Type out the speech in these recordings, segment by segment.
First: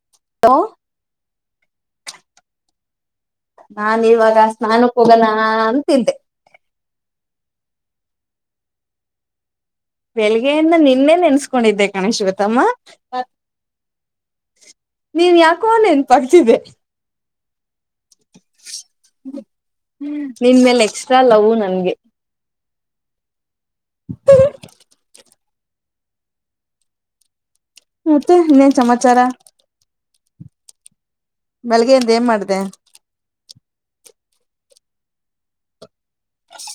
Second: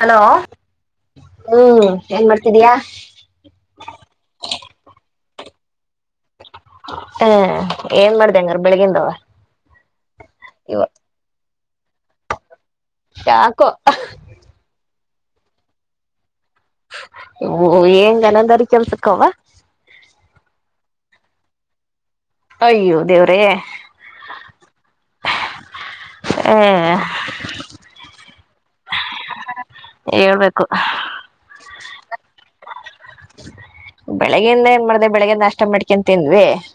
Hello ಹ್ಮ್ ಏನ್ ಮಾಡುತ್ತಿದಿಯಾ ನಾನ್ ಇವಾಗ ಸ್ನಾನಕ್ಕೆ ಹೋಗೋಣ ಅಂತಿದ್ದೆ ಹ್ಮ ಏನ್ ಮಾಡಿದೆ ಹಂಗಾರ ಬೆಳಗಿಂದು ಬೆಳಿಗ್ಗೆಯನ್ನ ನಿನ್ನೆ ನೆನ್ಸ್ಕೊಂಡಿದ್ದೆ ಕಾಣೆ ಶ್ವೇತಮ್ಮ ಯಾಕೋ ನೀನ್ ಯಾಕೋ ನೆನಪಾಗ್ತಿದ್ದೆ ಏನ್ ಅನಂದರಿ ಕೆಲಸಕ್ಕೆ ಅವ್ವ ನಿನ್ ಮೇಲೆ ಎಕ್ಸ್ಟ್ರಾ ಲವ್ವು ನನ್ಗೆ ಅಯ್ಯೋ ದೇವ್ರೇ ಹ [unintelligible] ಮತ್ತೆ ಇನ್ನೇನ್ ಸಮಮಾಚಾರ ಹೇಳ್ಬೇಕು ಬೆಳಗ್ಗೆಯಿಂದ ಏನ್ ಮಾಡ್ದ ಬೆಳಿಗ್ಗೆಿಂದಏನ್ ಮಾಡ್ದ ಬೆಳಿಗ್ಗೆಿಂದ ನಷ್ಟ ಮಾಡ್ [unintelligible]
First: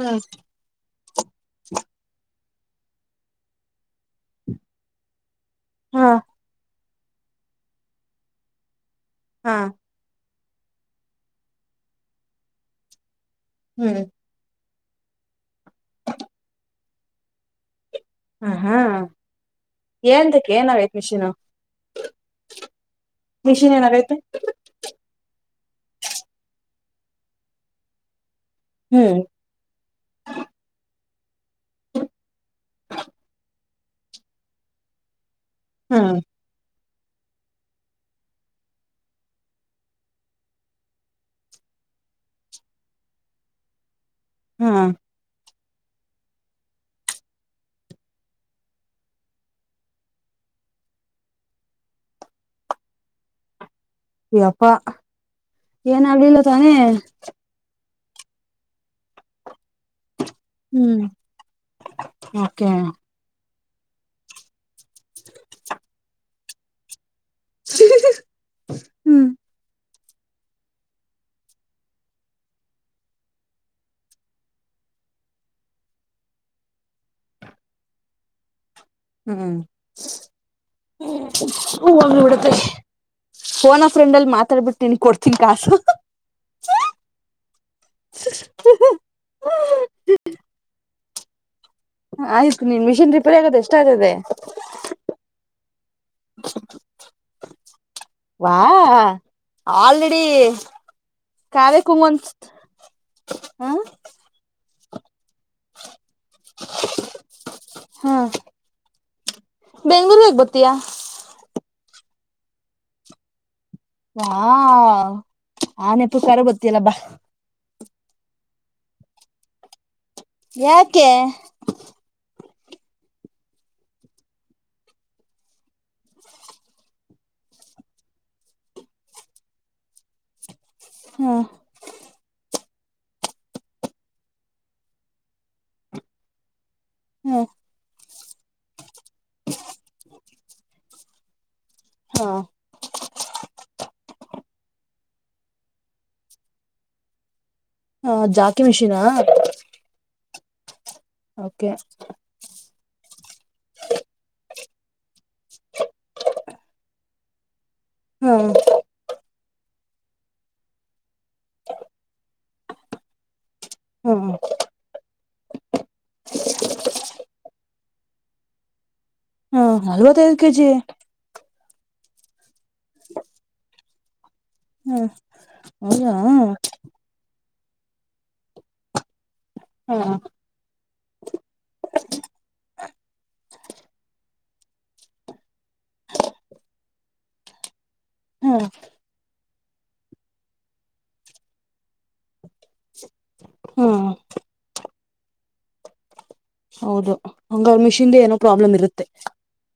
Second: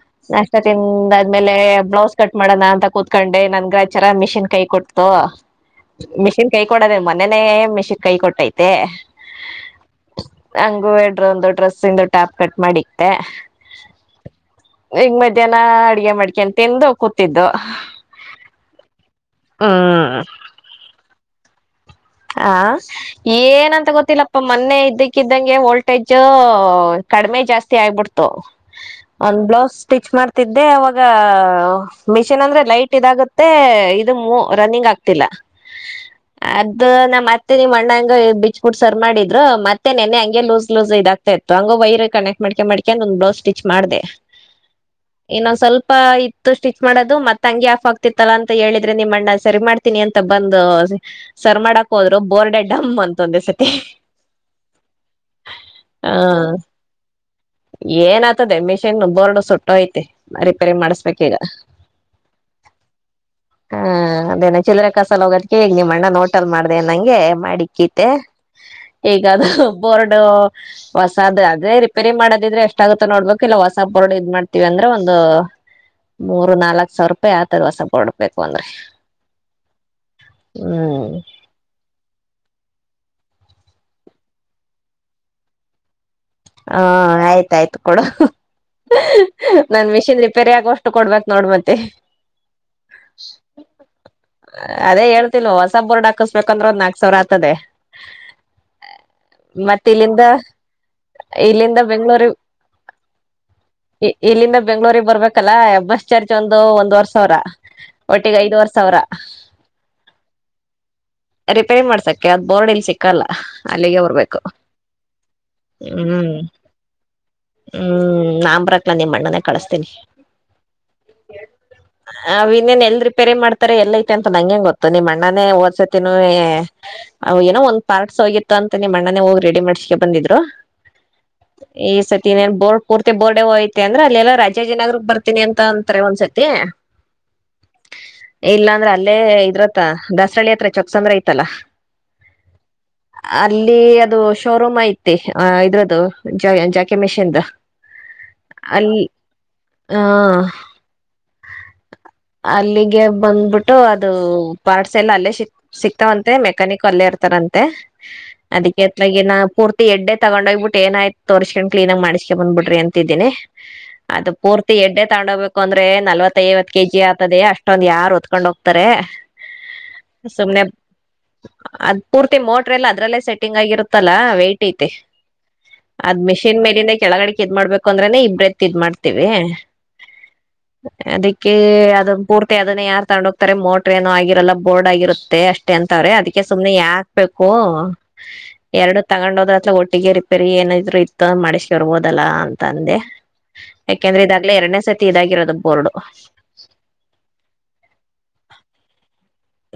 ಹ್ಮ್ ನಷ್ಟ ತಿಂದ್ಮೇಲೆ ಬ್ಲೌಸ್ ಕಟ್ ಮಾಡೋಣ ಅಂತ ಕೂತ್ಕೊಂಡೆ ನನ್ಗಚರ ಮಿಷಿನ್ ಕೈ ಕೊಡ್ತು ಹಾ ಮಿಷಿನ್ ಕೈ ಕೊಡದೇ ಮನನೆೇ [unintelligible] ಮೆಸಕ್ ಕೈ ಕೊಟ್ಟೈತೆ ಹಾ ಹಂಗು ಎಡ್ರ ಒಂದು ಡ್ರೆಸ್ಸಂದು ಟ್ಯಾಪ್ ಕಟ್ ಮಾಡಿತೆ ಹ್ಮ್ ಈಗ ಮಧ್ಯಾಹ್ನ ಅಡ್ಗೆ ಮಡಿಕೆನ್ ತಿಂದು ಕೂತಿದ್ದು ಹ ಹಾ ಹ್ಮ್ ಳ್ದಕ್ಕೆ [unintelligible] ಏನಾಗಿದೆ ಮಿಷಿನು ಹ ಮಿಷಿನ್ ಏನಂತ ಏನಾಗೈತೆ ಗೊತ್ತಿಲ್ಲಪ್ಪ ಮೊನ್ನೆ ಇದ್ದಕ್ಕಿದ್ದಂಗೆ ಒಳ್ಳ ಶಟೇಜ್ ಕಡಿಮೆ ಜಾಸ್ತಿ ಆಗ್ಬಿಡ್ತು ಹ್ಮ್ ಒಂದ್ ಬ್ಲೌಸ್ ಸ್ಟಿಚ್ ಮಾಡ್ತಿದ್ದೆ ಅವಾಗ ಈಗ ಮಿಷಿನ್ ಅಂದ್ರೆ ಲೈಟ್ ಇದಾಗುತ್ತೆ ಇದು ರನ್ನಿಂಗ್ ಆಗ್ತಿಲ್ಲ ಹ್ಮ ಇ ನಾ ಮತ್ತೆ ನೀವ್ ಅಣ್ಣಂಗ ಬೀಚ್ ಕಟ್ಟ ಸರ್ ಮಾಡಿದ್ರು ಮತ್ತೆ ನೆನೆೆ ಹಂಗೆ ಲೂಸ್ ಲೂಸ್ ಇದಾಗ್ತಾ ಇತ್ತು ಹಂಗ ವೈರ್ ಕನೆಕ್ಟ್ ಮಾಡಿ ಮಾಡ್ಕೊಂಡು ಒಂದ ಬ್ಲೌಸ್ ಸ್ಟಿಚ್ ಮಾಡ್ದಿದೆ ಹ್ಮ್ ನಾ್ [unintelligible] ಸ್ವಲ್ಪ ಇತ್ತು ಸ್ಟಿಚ್ ಮಾಡೋದು ಮತ್ತ ಹಂಗೆ ಆಫ್ ಆಗ್ತಿತ್ತಲ್ಲಾ ಅಂತ ಹೇಳಿದ್ರೆ ನಿಮ್ಮ ಅಣ್ಣ ಸರಿ ಮಾಡ್ತೀನಿ ಅಂತ ಬ ಒಂದು ಸರಿ ಮಾಡಕ್ ಹೋದ್ರು ಬೋರ್ಡೆ ಡಮ್ ಅಂತ ಒಂದ ಸತಿ ಯಪ್ಪಾ ಏನಾಗಲಿಲ್ಲ ತಾನೆ ಏನ್ ಆತದೆ ಮಿಷಿನ್ ಬೋರ್ಡ್ ಸುಟ್ಟು ಐತಿ ರಿಪೇರಿ ಹ್ಮ್ ಮಾಡುಸ್ಬೇಕು ಈಗ ಓಕೆ ಹಾ ಅದೇನ ಚಿಿಲ್ಲರೆ ಕಸಲ್ ಹೋಗೋದಕ ಈಗ್ ನಿಮ್ಮ ಅಣ್ಣ ನೋಟಲ್ ಮಾಡ್ದ ನಂಗೆ ಮಾಡಿ ಇಕ್ಕಿ ಐತೆ ಹ್ಮ್ ಈಗಾದ ಬೋರ್ಡ್ ಹೊಸಾದ್ ಅದೇ ರಿಪೇರಿ ಮಾಡೋದಿದ್ರೆ ಎಷ್ಟಾಗಗುತ್ತೋ ನೋಡ್ಬೇಕು ಇಲ್ಲ ಹೊಸ ಬೋರ್ಡ್ ಇದ್ ಮಾಡ್ತೀವಿ ಅಂಗ ಒಂದು ಮೂರು ನಾಲ್ಕ್ ಸಾವಿರ ರೂಪಾಯಿ ಆತದ್ ವಸ ಹೊಡ್ಬೇಕು ಅಂದ್ರಿ ಹ್ಮ್ ಹ ಹ ನಡತ್ ಫೋನೊ ಫ್ರೆಂಡ್ಲ್ಲಿ ಮಾತಾಡ್ಬಿಟ್ಟ ನೀ ಕೊಡ್ತೀನ್ ಕಾಸು. ಹಾ ಆಯ್ತಾಯ್ತು ಕೊಡ ನನ್ ಮೆಷಿನ್ ರಿಪೆರಿ ಆಗೊಷ್ಟ್ರಲ್ ಕೊಡ್ಬೇಕೇಕ್ ನೋಡ್ ಮತ್ತೆ. ಆಯ್ತು ನೀನ್ ಮಿಷಿನ್ ರಿಪೇರಿ ಆಗೋದು ಎಷ್ಟ ಆಗ್ತದೆ ಅದೇ ಹೇಳ್ತಿಲ್ ಹೊಸ ಬೋರ್ಡ್ ಹಾಕಸ್ಬೇಕಂದ್ರೆ ಒಂದ್ ನಾಕ್ ಸಾವಿರ. ಆಗ್ತದೆ ವಾ ಆಲ್ರೆಡಿ ಇಲ್ಲಿಂದ ಇಲ್ಲಿಂದ ಕಾವೆಕು ಬೆಂಗ್ಳೂರಿ ಮಂತ್ ಹ ಬೆಂಗಳೂರಿಗೆ ಬರ್ಬೇಕ್ ಕಲ್ಲಾ ಬಸ್ ಚಾರ್ಜ್ ಒಂದು ಒಂದುವರ್ ಸಾವಿರ ಒಟ್ಟಿಗೆ ಐದುವರೆ ಸಾವಿರ. ಬೆಂಗಳೂರುಗ್ ಯಾಕ್ ಬ ರಿಪೇರಿ ಮಾಡ್ಸಕ್ಕೆ ಅದು ಬೋರ್ಡ್ ಇಲ್ಲಿ ಸಿಕ್ಕಲ್ಲ. ಅಲ್ಲಿಗೆ ಹಾ ಬರ್ಬೇಕು ಆ ಹ್ಮ್ ನೆಪುಕಾರು ಬತ್ತಿಯಲ್ಲ ಬಾ. ಹ್ಮ್ ನಂಬ್ರಕ್ಲ ನಿಮ್ಮ್ ಅಣ್ಣುನೇ ಕಳಸ್ತೀನಿ. ಯಾಕೆ ಅವ ಇನ್ನೇನ್ ಎಲ್ ರಿಪೇರೆ ಮಾಡ್ತ. ರ ಎಲ್ಲ ಐತೆ ಅಂತ ನಂಗೆಂಗ ಗೊತ್ತು ನಿಮ್ಮ ಅಣ್ಣನಾನ ಓದಸತಿನ ಏನೋ ಒಂದು ಪಾರ್ಟ್ಸ್ ಹೋಗಿತ್ತು. ಅಂತ ನಿಮಣ್ಣನೇ ಹೋಗಿ ರೆಡಿ ಮಾಡ್ಸಕ ಬಂದಿದ್ರು ಹ್ಮ ಈ ಸತಿನ್ ಬೋರ್ ಪೂರ್ತಿ ಬೋರ್ಡೆ ಹ ಐತೆತಿ ಅಂದ್ರೆ ಅಲ್ಲೆಲ್ಲಾ ರಾಜಾಜಿನಗರ್ ಬರ್ತಿನನಿ ಅಂತ ಅಂತಾರೆ ಒಂದ್ಸತಿ. ಹ್ಮ್ ಇಲ್ಲಾ ಅಂದ್ರ ಅಲ್ಲೇ ಇದ್ರತ್ರ ದಸರಳ್ಳಿ ಹತ್ರ ಚೊಕ್ಸಂದ್ರ ಐತಲ್ಲಾ. ಹಾ ಅಲ್ಲಿ ಅದು ಶೋರೂಮ್ ಐತಿ. ಆ ಇದ್ರದದು ಜಯ ಜಾಕಿ ಮೆಷಿಂದು. ಹ ಜಾಕಿ ಮಿಷಿನಾ ಅಲ್ಲಿ ಹಾ ಓಕೆ ಅಲ್ಲಿಗೆ ಬಂದ್ಬಿಟ್ಟು ಅದು. ಪಾರ್ಟ್ಸ್ ಎಲ್ಲ ಅಲ್ಲೇ ಸಿ ಸಿಕ್ತಾವಂತೆ ಮೆಕ್ಯಾನಿಕ್ ಅಲ್ಲೇ ಇರ್ತಾರಂತೆ ಹ್ಮ ಅದಕ್ಕೆ ಹತ್ತಾಗಿನ. ಪೂರ್ತಿ ಎಡ್ಡೆ ತಗೊಂಡ ಹೋಗ್ಬಿಟ್ಟ ಏನಾಯ್ತ ತೋರ್ಸಕ್ಕೊಂಡು ಆಂಗ ಮಾಡಸ್ಕೊಂಡು ಬಂದ್ ಬಿಡ್ರಿ ಅಂತಿದ್ದಿನಿ. ಅದು ಹ್ಮ್ ಪೂರ್ತಿ ಎಡ್ಡೆ. ತಗೊಂಡೋಗ್ಬೇಕು ಅಂದ್ರೆ ನಲ್ವತ್ತ ಐವತ್ ಕೆ ಜಿ ಆತದೆ ಅಷ್ಟೊಂದ್ ಯಾರ್ ಒತ್ಕೊಂಡ್ ಹೋಗ್ತಾರೆ. ಹ್ಮ್ ನಲ್ವತ್ತೈದು ಸುಮ್ನೆ ಕೆಜಿ ಅ ಪೂರ್ತಿ ಮೋಟ್ರ ಎಲ್ಲ ಅದ್ರಲ್ಲೇ ಸೆಟ್ಟಿಂಗ್ ಆಗಿರುತ್ತಲ್ಲ ವೈಟ್ ಐತಿ. ಹ್ಮ್ ಹೌದಾ ಅದ್ ಮಿಷಿನ್ ಮೇಲಿಂದ ಕೆಳಗಡೆ ಇದ್ ಮಾಡ್ಬೇಕು ಅಂದ್ರನ ಇಬ್ರತ್ ಇದ್ ಮಾಡ್ತೀವಿ. ಹ್ಮ್ ಅದಕ್ಕೆ ಅದು ಪೂರ್ತಿ ಅದನ್ನ ಯಾರ. ತಗೊಂಡ ಹೋಗ್ತಾರೆ ಮೋಟ್ರರ್ ಏನೋ ಆಗಿರಲ್ಲ ಬೋರ್ಡ್ ಆಗಿರುತ್ತೆ ಅಷ್ಟೇ ಅಂತವ್ರೆ ಅದಕ್ಕೆ ಸುಮ್ನೆ ಯಾಕ್ಬೇಕು. ಹ್ಮ್ ಎರಡು ತಗೊಂಡ್ ಹೋದ್ರತ್ರ ಒಟ್ಟಿಗೆ ರಿಪೇರಿ ಏನಿದ್ರು ಇತ್ತು ಮಾಡಿಸಕ ಬರ್ಬೋದಲ್ಲಾ ಅಂತ ಅಂದೆ. ಹ್ಮ್ ಯಾಕೆಂದ್ರೆ ಇದಾಗ್ಲೇ ಎರಡನೇ ಸತಿ ಇದಾಗಿರೋದು ಬೋರ್ಡು. ಹೌದು ಹಂಗಂದ್ರ ಮಿಷಿನ್ ಏನೋ ಪ್ರಾಬ್ಲಮ್ ಇರುತ್ತೆ.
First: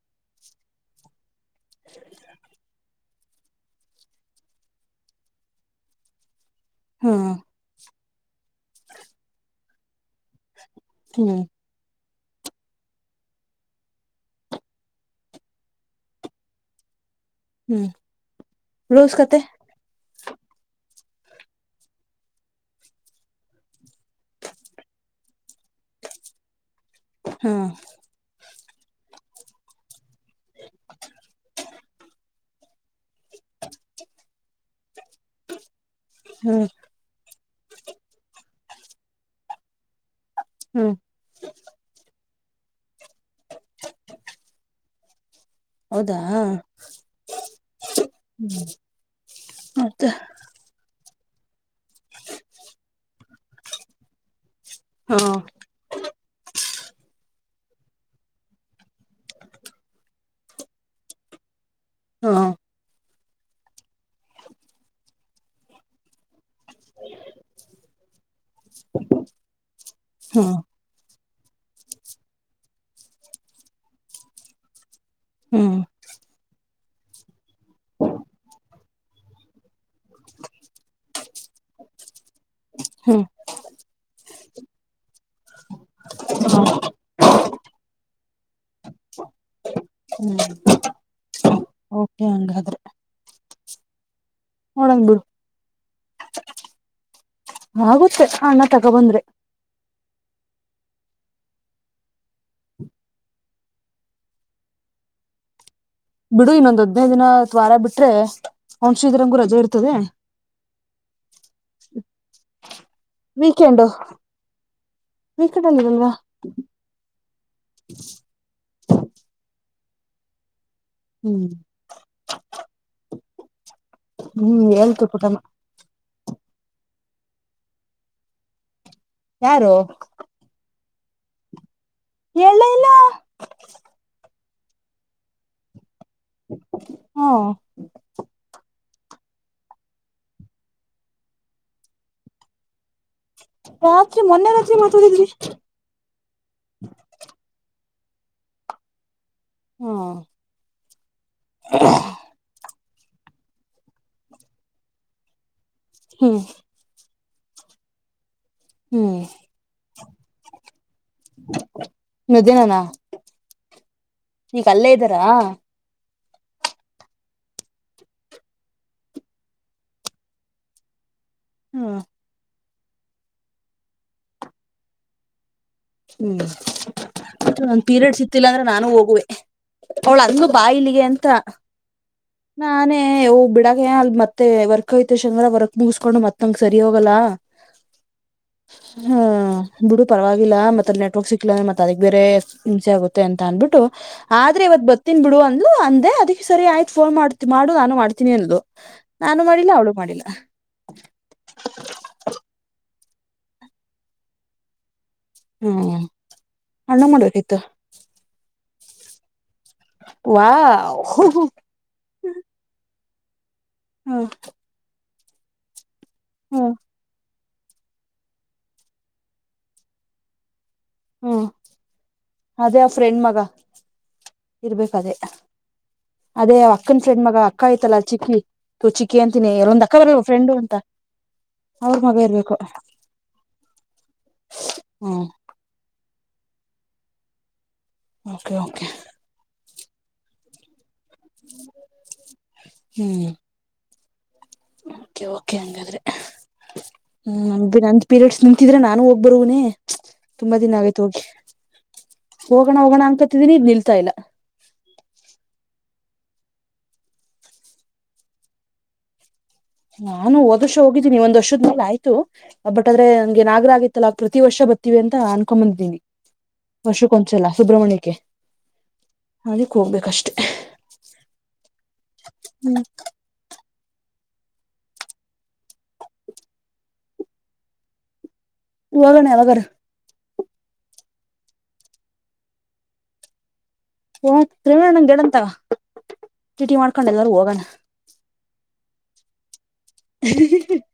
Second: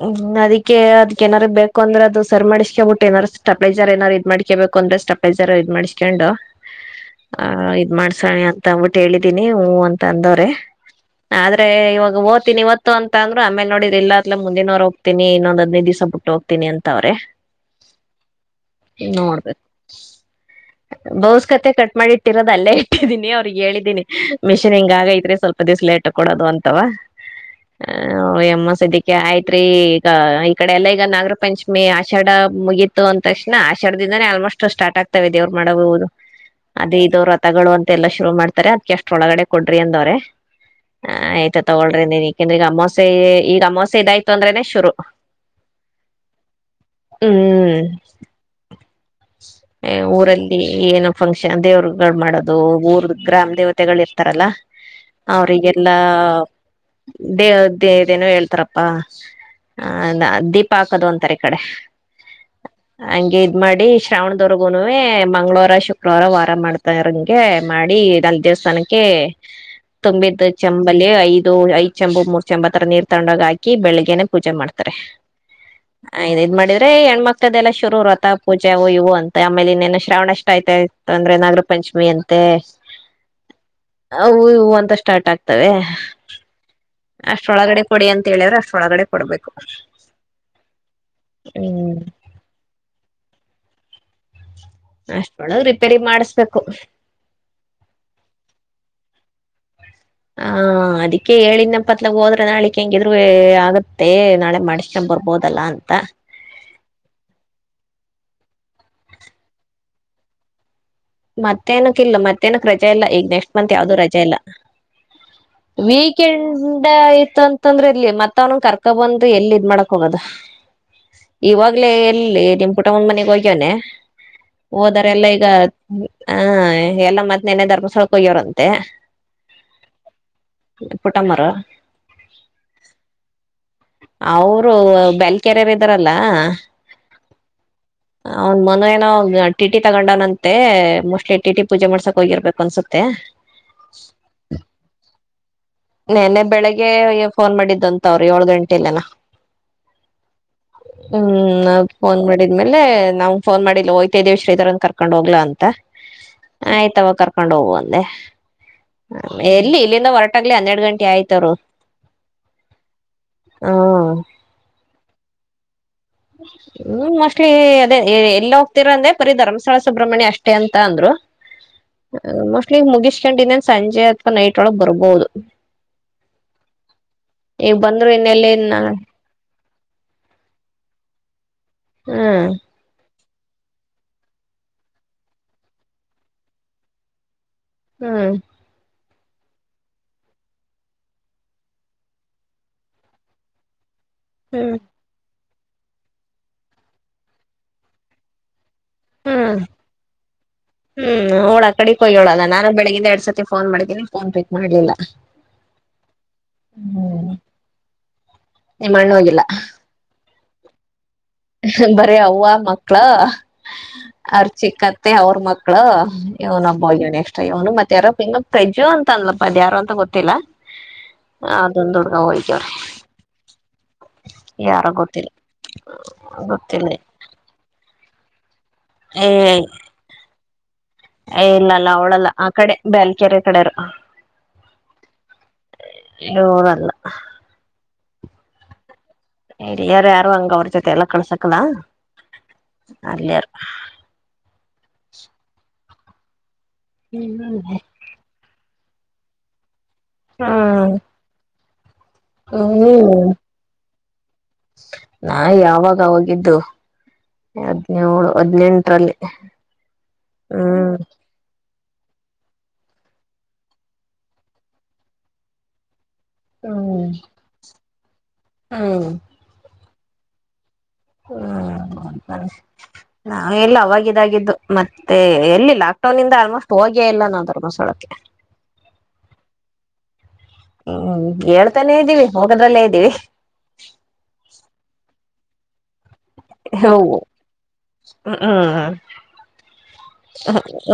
ಹ್ಮ್ ಅದಕ್ಕೆ ಅದ್ ಏನಾರು ಬೇಕ ಅಂದ್ರೆ ಅದು ಸ ಮಾಡ್ಕ ಬಿಟ್ಟು ಏನಾರ ಟಪೇಜರ್ ಏನಾರು ಇದ್ ಮಾಡ್ಕಬೇಕು ಅಂದ್ರೆ. ಅಷ್ಟಪ್ಪೈಜಾರ ಇದ್ ಮಾಡ್ಸ್ಕೊಂಡು. ಹ್ಮ್ ಹ ಇದ್ ಮಾಡ್ಸಳಿ ಅಂತ ಅಂದಬಿಟ್ಟು ಹೇಳಿದ್ದೀನಿ ಹೂ ಅಂತ ಅಂದವ್ರೆ. ಹ್ಮ್ ಆದ್ರೆ ಇವಾಗ ಓತೀನಿ ಇವತ್ತು ಅಂತ ಅಂದ್ರು ಆಮೇಲೆ ನೋಡಿರೆ ಇಲ್ಲ. ಇಲ್ಲ ಮುಂದಿನವ್ ಹೋಗ್ತೀನ ಇನೋಂದ್ ಹದಿನೈ ದಿವಸ ಬಿಟ್ಟ ಹೋಗ್ತಿನಿ ಅಂತವ್ರೆ. ಹ್ಮ್ ಬ್ಲವ್ಸ್ ಕತೆ. [inaudible] ಬೌಸ್ ಕತೆ ಕಟ್ ಮಾಡಿ ಇಟ್ಟಿರೋದ ಅಲ್ಲೇ ಇಟ್ಟಿದ್ದೀನಿ ಅವ್ರಿಗ್ ಹೇಳಿದ್ದಿನಿ ಮಿಷಿನ್ ಹಿಂಗಗೈ ಇದ್ರೆ ಸ್ವಲ್ಪ ದಿವ್ಸ. ಟ್ಟ ಕೊಡದು ಅಂತವ ಹ್ಮ್ ಆಯಮ್ ಆಯ್ತ್ರಿ ಈಗ ಈ ಕಡೆ ಎಲ್ಲ ಈಗ ನಾಗರ ಪಂಚಮಿ ಆಷಾಢ ಮುಗಿತ್ ಅಂದ ತಕ್ಷಣ ಆಷರದಿಂದಾನೇ ಆಲ್ಮೋಸ್ಟ್ ಸ್ಟಾರ್ಟ್ ಆಗ್ತಾವವೆ ದೇವ್ರು ಮಾಡಬಹುದು ಹ್ಮ್ ಅದೇ ಇದವ್ರ ಳ ತಗೊಳ್ಳುವ ಅಂತೆ ಎಲ್ಲಾ ಶುರು ಮಾಡ್ತಾರೆ ಅದ್ಕಷ್ಟ ಒಳಗಡೆ ಕೊಡ್ರಿ ಅಂದವ್ರೆ ಹ್ಮ್ ಆಯ್ತಾ ತಗಳ್ರಿ ಅಂದಿನಿ. ಯಾಕೆಂದ್ರೆ ಈಗ ಅಮಾಸೆ ಈಗ ಅಮಾಸೆ ಇದಾಯ್ತು ಅಂದ್ರೆನೆ ಶುರು. ಹೌದಾ ಹ್ಮ್ ಮತ್ತ ಊರಲ್ಲಿ ಏನು ಫಂಕ್ಷನ್ ದೇವ್ರ ಮಾಡೋದು ಊರ್ ಗ್ರಾಮ್ ದೇವತೆಗಳು ಇರ್ತಾರಲ್ಲ ಹಾ ಅವ್ರರಿಗೆಲ್ಲಾ ದೇ ಇದೇನೋ ಹೇಳ್ತಾರಪ್ಪಾ ಅ ದೀಪ ಹಾಕದು ಒಂತಾರೆ ಈ ಕಡೆ ಹಾ ಹಾ ಹಂ ಇದ್ ಮಾಡಿ ಶ್ರಾವಣದವರ್ಗೂ ಮಂಗಳವಾರ ಶುಕ್ರವಾರ ವಾರ ಮಾಡ್ತಾಂಗೆ ಮಾಡಿಲ್ಲಿ ದೇವಸ್ಥಾನಕ್ಕೆ ತುಂಬಿದ್ದು ಹ್ಮ್ ಚಂಬಲಿ ಐದು ಇದು ಐದ್ಂಬ ಮೂರ್ ಚಂಬು ಹತ್ರ ನೀರ್ ತಗೊಂಡೋಗ್ ಹಾಕಿ ಬೆಳಿಗ್ೇನೆ ಪೂಜೆ ಮಾಡ್ತಾರೆ ಹ್ಮ್ ಇದ ಇದ್ ಮಾಡಿದ್ರೆ ಹೆಣ್ಮಕ್ಳದದೆಲ್ಲ ಶುರುರುತ ಪೂಜೆವು ಇವು ಅಂತ ಆಮೇಲೆ ಇನ್ನೇನ ಶ್ರವಣ ಅಷ್ಟ ಆಯ್ತತ ಅಂದ್ರೆ ನಾಗರ ಪಂಚಮಿ ಅಂತೆ ಹ್ಮ್ ಅವು ಹೂ ಅಂತ ಸ್ಟಾರ್ಟ್ ಆಗ್ತವೆ ಅಷ್ಟ ಒಳಗಡೆ ಕೊಡಿ ಅಂತ ಹೇಳಿದ್ರೆ ಅಷ್ಟೊಳಗಡೆ ಕೊಡ್ಬೇಕು ಹ್ಮ್ ಕೆ ಹಂಗಾದ್ರೆ ನೋಡಂಗ ಬಿಡು ಅಷ್ಟರೊಳಗ ರಿಪೇರಿ ಮಾಡಿಸಬೇಕು ಆಗುತ್ತೆ ಅಣ್ಣ ತಗೊಬಂದ್ರೆ ಹ ಅದಕ್ಕೆ ಹೇಳಿದನಪ್ಪ ಆತಗ ಹೋದ್ರೆ ನಾಳಿಕ್ ಹೆಂಗಿದ್ರು ಆಗತ್ತೆ ನಾಳೆ ಮಾಡಸ್ಕೊಂಡ ಬರ್ಬೋದಲ್ಲಾ ಅಂತ ಬಿಡು ಇನ್ನೊಂದ ಹದ್ನೈದ ದಿನ ವಾರ ಬಿಟರೇ ಅವನ್ ಶ್ರೀ ಇದ್ರಂಗೂ ರಜೆ ಇರ್ತದೆ ಮತ್ತೇನಕ ಇಲ್ಲ ಮತ್ತೇನಕ ರಜೆ ಇಲ್ಲ ಈಗ ನೆಕ್ಸ್ಟ್ ಮಂತ್ ವೀಕೆಂಡ್ ಯಾವದು ರಜೆ ಇಲ್ಲ ವೀಕೆಂಡ್ ಅಲ್ಲಿ ಇರಲ್ವಾ ವೀಕೆಂಡ್ ಆಯತ್ತ ಅಂತಂದ್ರೆ ಅಲ್ಲಿ ಮತ್ತ ಅವನ ಕರ್ಕೊ ಬಂದ ಎಲ್ಲಿ ಇದ ಮಾಡಕ ಹೋಗೋದು ಹ್ಮ್ ಇವಾಗಲೇ ಎಲ್ಲಿ ನಿಮ್ಮ ಪುಟವನ ಮನೆಗ ಹೋಗ್ಯವನೆ ಹ್ಮ್ ಹೇಳ್ತು ಹೋದರೆ ಎಲ್ಲ ಪುಟಮ್ಮ ಈಗ ಹಾ ಎಲ್ಲ ಮತ್ತ ನಿನ್ನೆ ಧರ್ಮಸ್ಥಳಕ್ಕೆ ಹೋಗಿ ಅವರಂತೆ ಯಾರು ಪುಟ್ಟಮ್ಮರ ಹೇಳೇ ಇಲ್ಲ ಅವರು ಬೆಲಕೆರೆರೆ ಇದರಲ್ಲ ಹ್ಮ ಅವನ ಮೊನ್ನೆ ಏನು ಟಿಟಿ ತಗೊಂಡವನಂತ ಮತ್ತೆ ಮೋಸ್ಟ್ಲಿ ಟಿಟಿ ಪೂಜೆ ಮಾಡ್ಸೋಕೆ ಹೋಗಿರ್ಬೇಕು ಅನ್ಸುತ್ತೆ ರಾತ್ರಿ ಮೊನ್ನೆ ರಾತ್ರಿ ಮಾತಾಡಿದ್ರಿ ನೆನ್ನೆ ಬೆಳಿಗ್ಗೆ ಅಯ್ಯ ಫೋನ್ ಮಾಡಿದ್ದಂತ ಅವರ ಏಳು ಗಂಟೆ ಇಲ್ಲನ ಹು ಹ್ಮ ನಾವು ಫೋನ್ ಮಾಡಿದ್ಮೇಲೆ ನವಾ ಫೋನ್ ಮಾಡಿಲ್ಲ ಹೊಯ್ತಿದಿವಿ ಶ್ರೀಧರನ ಕರ್ಕೊಂಡ್ ಹೋಗಲಾ ಅಂತ ಹ್ಮ್ ಆಯ್ತವ ಕರ್ಕೊಂಡ್ ಕರ್ಕೊಂಡ್ ಹೋಗು ಅಂದೆ ಹ್ಮ್ ಎಲ್ಲಿ ಇಲ್ಲಿಂದ ಹೊರಟಾಗಲಿ ಹನ್ನೆರಡು ಗಂಟೆ ಆಯ್ತವರು ನದೀನನಾ ಈಗ ಅಲ್ಲೇ ಇದ್ದಾರ ಹು ಮೋಸ್ಟ್ಲಿ ಅದೇ ಎಲ್ಲ ಹೋಗ್ತೀರಾ ಅಂದೆ ಬರೀ ಧರ್ಮಸ್ಥಳ ಸುಬ್ರಹ್ಮಣ್ಯ ಅಷ್ಟೇ ಅಂತ ಅಂದ್ರು ಹ್ಮ್ ಮೋಸ್ಟ್ಲಿ ಮುಗಿಸಕೊಂಡಿ ಇನ್ನೇನು ಸಂಜೆ ಅಥವಾ ನೈಟ್ ಒಳಗೆ ಬರ್ಬೋದು ಹು ಈಗ ನನ್ನ ಬಂದ್ರು ಪೀರಿಯಡ್ಸ್ ಇರಿತ್ತಲ್ಲ ಇನ್ನೆಲ್ಲಿ ಅಂದ್ರೆ ನಾನು ಹ್ಮ್ ಹೋಗುವೆ ಅವಳ ಅಂದ್ಲು ಬಾ ಇಲ್ಲಿಗೆ ಅಂತ ನಾನೇ ಓ ಬಿಡಲ್ಲ ಅಲ್ಲೆ ಮತ್ತೆ ವರ್ಕ್ ಐತೆ ಶನಿವಾರ ವರ್ಕ್ ಮುಗಿಸಕೊಂಡು ಮತ್ತ ಹಂಗ ಸರಿ ಹೋಗಲ್ಲ ಹು ಹು ಬಿಡು ಪರವಾಗಿಲ್ಲ ಮತ್ತೆ ನೆಟ್ವರ್ಕ್ ಸಿಕಲಿಲ್ಲ ಮತ್ತ ಅದಕ್ಕೆ ಬೇರೆ ಹಿಂಸೆ ಆಗುತ್ತೆ ಅಂತ ಅನ್ಬಿಟ್ಟು ಆದರೇ ಹ್ಮ್ ಇವತ್ತ ಬರ್ತೀನಿ ಬಿಡು ಹು ಅಂದೇ ಅದಕ್ಕೆ ಸರಿ ಆಯ್ತು ಫೋನ್ ಮಾಡ ಮಾಡು ನಾನು ಮಾಡ್ತೀನಿ ಅಂದ್ಲು ಹು ನಾನು ಮಾಡಿಲ್ಲ ಅವಳು ಮಾಡಿಲ್ಲ ಹು ಅವಳು ಆ ಕಡೆಕ ಹೋಗಳಲ್ಲ ನಾನ ಬೆಳಿಗಿಂದ ಏರ ಎರಡು ಸತಿ ಫೋನ್ ಮಾಡಿದೀನಿ ಫೋನ್ ಪಿಕ್ ಮಾಡ್ಲಿಲ್ಲ ಹು ಅನ್ನ ಮಾಡಬೇಕಿತ್ತು ನಿಮ್ಮ ಅಣ್ಣ ಹೋಗಿಲ್ಲ ವಾವ್ವಾ ಬರೀ ಅವ್ವ ಮಕ್ಕಳ ಹ್ಮ್ ಅವ ರಚಿಕ್ಕಅತ್ತೆ ಅವರ ಮಕ್ಕಳ ಹ್ಮ್ ಇವನೊಬ್ಬ ಆಗೋನೆ ಎಕ್ಸ್ಟ್ರಾ ಇವನು ಮತ್ತೆ ಯಾರಪ್ಪ ಇನ್ ಪ್ರಜ್ಜು ಅಂದಲಪ್ಪ ಅದ ಯಾರೋ ಅಂತ ಗೊತ್ತಿಲ್ಲ ಹ್ಮ್ ಅದಂದು ಹುಡುಗ ಹೋಗ ಅವರೇ ಅದೇ ಆ ಫ್ರೆಂಡ್ ಮಗ ಯಾರ ಇರ್ಬೇಕ್ ಅದೇ ಗೊತ್ತಿಲ್ಲ ಅದೇ ಗೊತ್ತಿಲ್ಲ ಅಕ್ಕನ ಫ್ರೆಂಡ್ ಮಗ ಅಕ್ಕ ಐತಲ್ಲ ಚಿಕ್ಕಿ ತು ಚಿಕ್ಕಿ ಅಂತಿನಿ ಏ ಎಲ್ಲೊಂದ ಅಕ್ಕ ಬರಲ್ಲ ಫ್ರೆಂಡ್ ಅಂತ ಇಲ್ಲಲ್ಲ ಅವ್ರ ಮಗ ಅವಳಲ್ಲ ಆ ಇರ್ಬೇಕು ಕಡೆ ಬ್ಯಾಲ್ಕೆರೆ ಕಡೆರು ಹು ಇವರಲ್ಲ ಓಕೆ ಓಕೆ ಇಲ್ಲಿರುವವರು ಯಾರು ಹಂಗ ಅವರ ಜೊತೆ ಕಳಸಕ್ಕಿಲ್ಲ ಹ್ಮ್ ಅಲ್ಲಿ ಯಾರು ಓಕೆ ಓಕೆ ಹಂಗಾದ್ರೆ ಹು ನಂದ ಪೀರಿಯಡ್ಸ್ ನಿಂತಿದ್ರೆ ನಾನು ಹೋಗಬರೋನೆ ತುಂಬಾ ದಿನ ಆಗೈತ ಹೋಗಿ ಹೋಗೋಣ ನಾನು ಹೋಗೋಣ ಅನ್ಕತಿದೀನಿ ಇದ್ ನಿಲ್ತಾ ಇಲ್ಲ ನಾ ಯಾವಾಗ ನಾ ಹೋಗಿದ್ದು ಹದಿನೇಳು ಹದ್ನೆಂಟರಲ್ಲಿ ನಾನು ಹೋದ ವರ್ಷ ಹ್ಮ್ ಹೋಗಿದ್ದೀನಿ ಒಂದು ವರ್ಷದ ಮೇಲೆ ಆಯ್ತು ಇ ಬಟ್ ಆದ್ರೆ ನಂ ಗೆನ್ನಾಗ್ರ ಆಗಿತ್ತಲ್ಲ ಪ್ರತಿ ವರ್ಷ ಬರ್ತೀವಿ ಅಂತ ಅನ್ಕೊಂಡ್ ಬಂದಿದ್ದೀನಿ ಹ್ಮ್ ವರ್ಷಕ್ಕೊಂಸಲ ಸುಬ್ರಮಣ್ಯಕ್ಕೆ ಹ್ಮ್ ಕ ಹೋಗ್ಬೇಕಷ್ಟೆ ಹ್ಮ ಹ್ಮ್ ನಾ ಎಲ್ಲ ಅವಾಗ ಇದಿದ್ದು ಮತ್ತೆ ಎಲ್ಲಿ ಲಾಕ್ ಡೌನ್ ಇಂದ ಆಲ್ಮೋಸ್ಟ್ ಹೋಗೇ ಇಲ್ಲ ನಾ ಧರ್ಮಸ್ಳಕ್ಕೆ ವಾಗ ನವಾಗರ ಹ್ಮ್ ಹೇಳ್ತಾನೇ ಇದ್ದೀವಿ ಹೋಗೊಂಡ್ರಲ್ಲೇ ಇದ್ದೀವಿ ಹಓ ತ್ವೇಣನ್ ಗಗೆಡಂತ ಹೌ ಹ್ಮ್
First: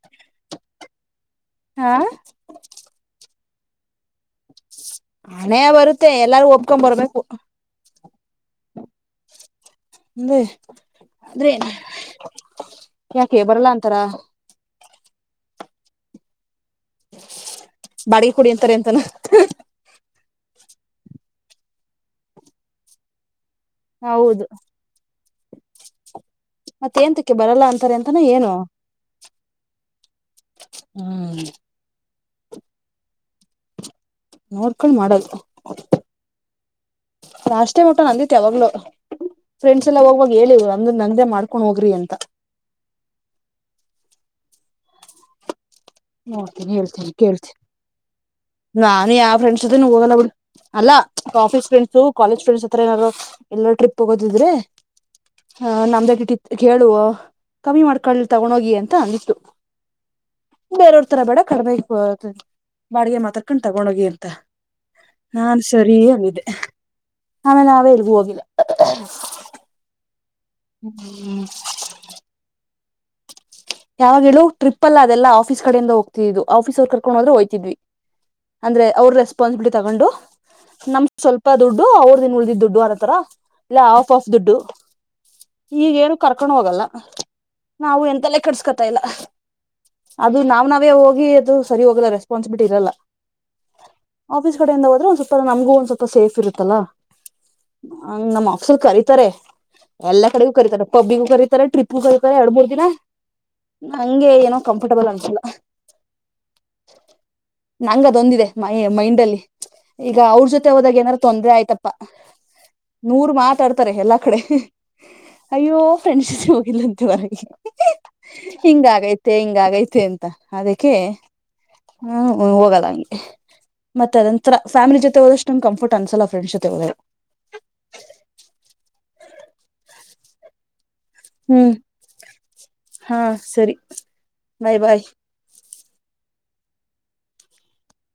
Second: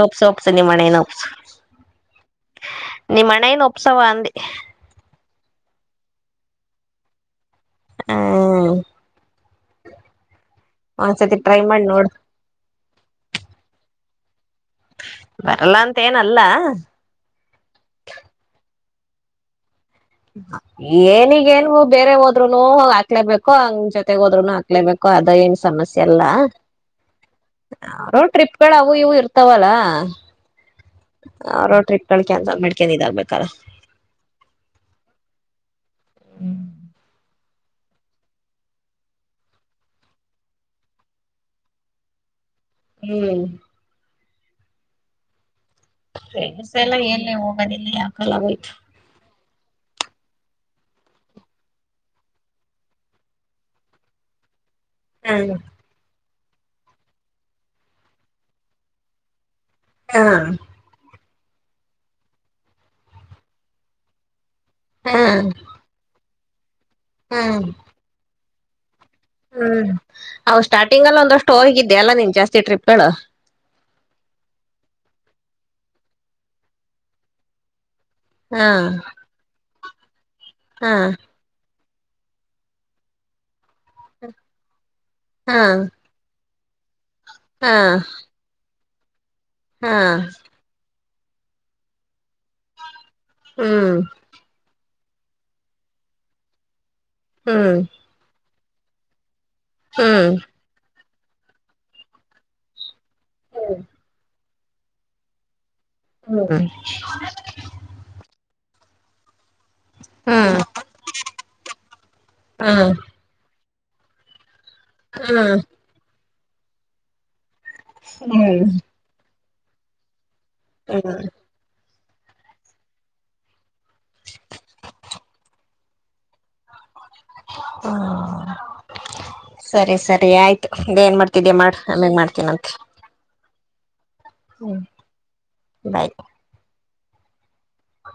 ಒಪ್ಸ ಒಪ್ಸ ನಿ ಮಣೇನ ಹಾ ಉತ್ಸವ ಅ ಮನೆಯ ಬರುತ್ತೆ ಎಲ್ಲಾರು ಒಪ್ಕೊ ಬರ್ಬೇಕು ಹ್ಮ [unintelligible] ಒಂದ್ಸತಿ ಅದ್ರೆ ಟ್ರೈ ಮಾಡಿ ನೋಡ ಯಾಕೆ ಬರಲ್ಲಾ ಅಂತಾರ ಬರಲ್ಲ ಅಂತ ಏನಲ್ಲ ಬಾಡಿಗೆ ಕುಡಿ ಅಂತಾರೆ ಎಂತಾನ ಏನಿಗೇನು ಬೇರೆ ಹೋದ್ರುನು ಹ ಹಾಕ್ಲೇಬೇಕು ಹೋ ಹಂಗ್ ಜೊತೆಗ ಹೌದು ಹೋದ್ರರುನು ಹಾಕ್ಲೇಬೇಕೋ ಅದ ಏನ್ ಸಮಸ್ಯೆಲ್ಲಾ ಮತ್ತ ಏಂತಕ್ಕೆ ಬರಲ್ಲ ಅಂತಾರೆ ಅಂತಾನ ಯಾರೋ ಏನು ಟ್ರಿಪ್ಗಳು ಅವು ಇವು ಇರ್ತಾವಲ್ಲ ಹ್ಮ್ ಮಳ್ಕ ಮಡ್ಕೆನ್ ಇದಾಗಬೇಕಾರ ನೋಕಲ್ ಮಾಡಲ್ ಲಾಸ್ಟ್ ಟೈಮ್ ಮಟ್ಟ ನಂದಿತೆ ಯಾವಾಗ್ಲು ಫ್ರೆಂಡ್ಸ್ ಎಲ್ಲಾ ಹೋಗಗಾಗ ಹೇಳಿ ನಮ್ ನನ್ ಮಾಡ್ಕೊಂಡ್ ಹೋಗ್ರಿ ಅಂತ ಹ್ಮ್ ಹೋಡ್ತೇನಿ ಫ್ರೆಂಡ್ಸ್ ಎಲ್ಲ ಹೇಳ್ತೇನೆ ಎಲ್ಲಿ ಕೇಳ್ತೀನಿ ಹೋಗೋದಿಲ್ಲ ಯಾಕಲ್ಲ ಹೋಯ್ತು ನಾನು ಯಾವ ಫ್ರೆಂಡ್ ಜೋತೆ ಹೋಗೋ ಬಿ ಅಲ್ಲ ಆಫೀಸ್ ಫ್ರೆಂಡ್ಸು ಕಾಲೇಜ ಫ್ರೆಂಡ್ ಹತ್ರ ಏನಾರರು ಎಲ್ಲ ಟ್ರಿಪ್ ಹೋಗದಿದ್ರೆ ಹ್ಮ್ ಹ ನಮ್ದಾಗ ಇಟ್ಟಿತ್ತು ಕೇಳುವ ಕಮ್ಮಿ ಮಾಡ್ಕೊಳ್ಳಿ ತಗೊಂಡೋಗಿ ಅಂತ ಅಂದಿತ್ತು ಹಾ ಬೇರವ್ರ ತರ ಬೇಡ ಕಡಿಮೆ ಬಾಡಿಗೆ ಮಾತಾಕೊಂಡು ತಗೊಂಡ ಹೋಗಿ ಅಂತ ಹ್ಮ್ ನಾನ್ ಸರಿ ಆಗಿದೆ ಹ್ಮ್ ಆಮೇಲೆ ನಾವೇ ಇಲ್ಗೂ ಹೋಗಿಲ್ಲ ಹ್ಮ್ ಅವ ಸ್ಟಾರ್ಟಿಂಗ್ ಅಲ್ಲ ಒಂದಷ್ಟು ಹೋಗಿದ್ದ್ಯಾಲ್ಲಾ ನೀನ್ ಜಾಸ್ತಿ ಟ್ರಿಪ್ಗಳು ಯಾವಾಗ ಹೇಳ ಟ್ರಿಪ್ ಅಲ್ಲ ಅದೆಲ್ಲ ಆಫೀಸ್ ಕಡೆಯಿಂದ ಹೋಗ್ತಿದ್ ಆಫೀಸ್ರ್ ಕರ್ಕೊಂಡು ಹೋದರೆ ಹಯ್ತಿದ್ವಿ ಹಾ ಅಂದ್ರೆ ಅವ್ರ ರೆಸ್ಪಾನ್ಸಿಬಿಲಿಟಿ ತಗೊಂಡು ಹಾ ನಮ್ ಸ್ವಲ್ಪ ದುಡ್ ದುಡ್ಡು ಅವ್ರ ದಿನ ಉಳ್ದಿದ್ದ ದುಡ್ಡು ಅರತರ ಇಲ್ಲ ಆಫ್ ಆಫ್ ದುಡ್ಡು ಹಾ ಈಗ ಕ ಕಕೊಂಡ ಹೋಗಲ್ಲ ಹಾ ನಾವು ಎಂತಲ್ಲ ಕಸ್ಕೊತ ಇಲ್ಲ ಹಾ ಅದು ನಾವ ನಾವೇ ಹ ಇ ಹ ಹ್ಮ್ ಸ್ವಲ್ಪ ನಮಗ ಒಂದ್ ಸ್ವಪ ಸೇಫ್ ಇರುತ್ತಲ್ಲಾ ಹ್ಮ್ ಸ ಕರೀತಾರೆ ಎಲ್ಲಾ ಹ್ಮ್ ಕಡೆಗೂ ಕರತಾರೆ ಪಬ್ಬಿಗೂ ಕರೀತಾರೆ ಟ್ರಿಪ್ ಕರೀತಾರೆ ಎರಡು ಮೂರ್ ದಿನ ಹ್ಮ್ ನಂಗೆ ಏನೋ ಕಂಫರ್ಟಬಲ್ ಆಗ್ಸಿಲ್ಲ ಹ್ಮ ನಂಗ ಅದೊಂದಿದೆ ಮೈ ಮೈಂಡಲ್ಲಿ ಈಗ ಅವ್ರ ಹ್ಮ್ ಜೊತೆ ಹೋದಾಗ ಏನಾರ ತೊಂದ್ರೆ ಆಯ್ತಪ್ಪ ಹ್ಮ್ ನೂರ್ ಮಾತಾಡ್ತ ಎಲ್ಲಾ ಕಡೆ ಹ್ಮ್ ಅಯ್ಯೋ ಫ್ರೆಂಡ್ಶಿಪ್ ಹೋಗಿಲ್ಲ ಅಂತೆ ಮರಗೆ ಹ್ಮ್ ಹೆಂಗ ಆಗೈತೆ ಅಂತ ಅದಕ್ಕೆ ಹ್ಮ್ ಹ ಹೋಗಲ್ಲ ಹಂಗೆ ಮತ್ತ ಅದಂತ್ರ್ ಫ್ಯಾಮಿಲಿ ಜೊತೆ ಹೋದಷ್ಟ ಕಂಫರ್ಟ್ ಅನ್ಸಲ್ ಫ್ರೆಂಡ್ಸ್ ಜತೆ ಹೋದರ ಹ್ಮ ಸರಿ ಸರಿ ಆಯ್ತು ಎನ್ ಮಾಡ್ತಿದ್ದಿ ಅಮ್ಮ ಹ್ಮ್ ಅಮೆಲಿ ಮಾಡ್ತಿನಂತೆ ಹಾ ಸರಿ ಹೂ ಬಾಯ್ ಬಾಯ್ ಬೈ ಹ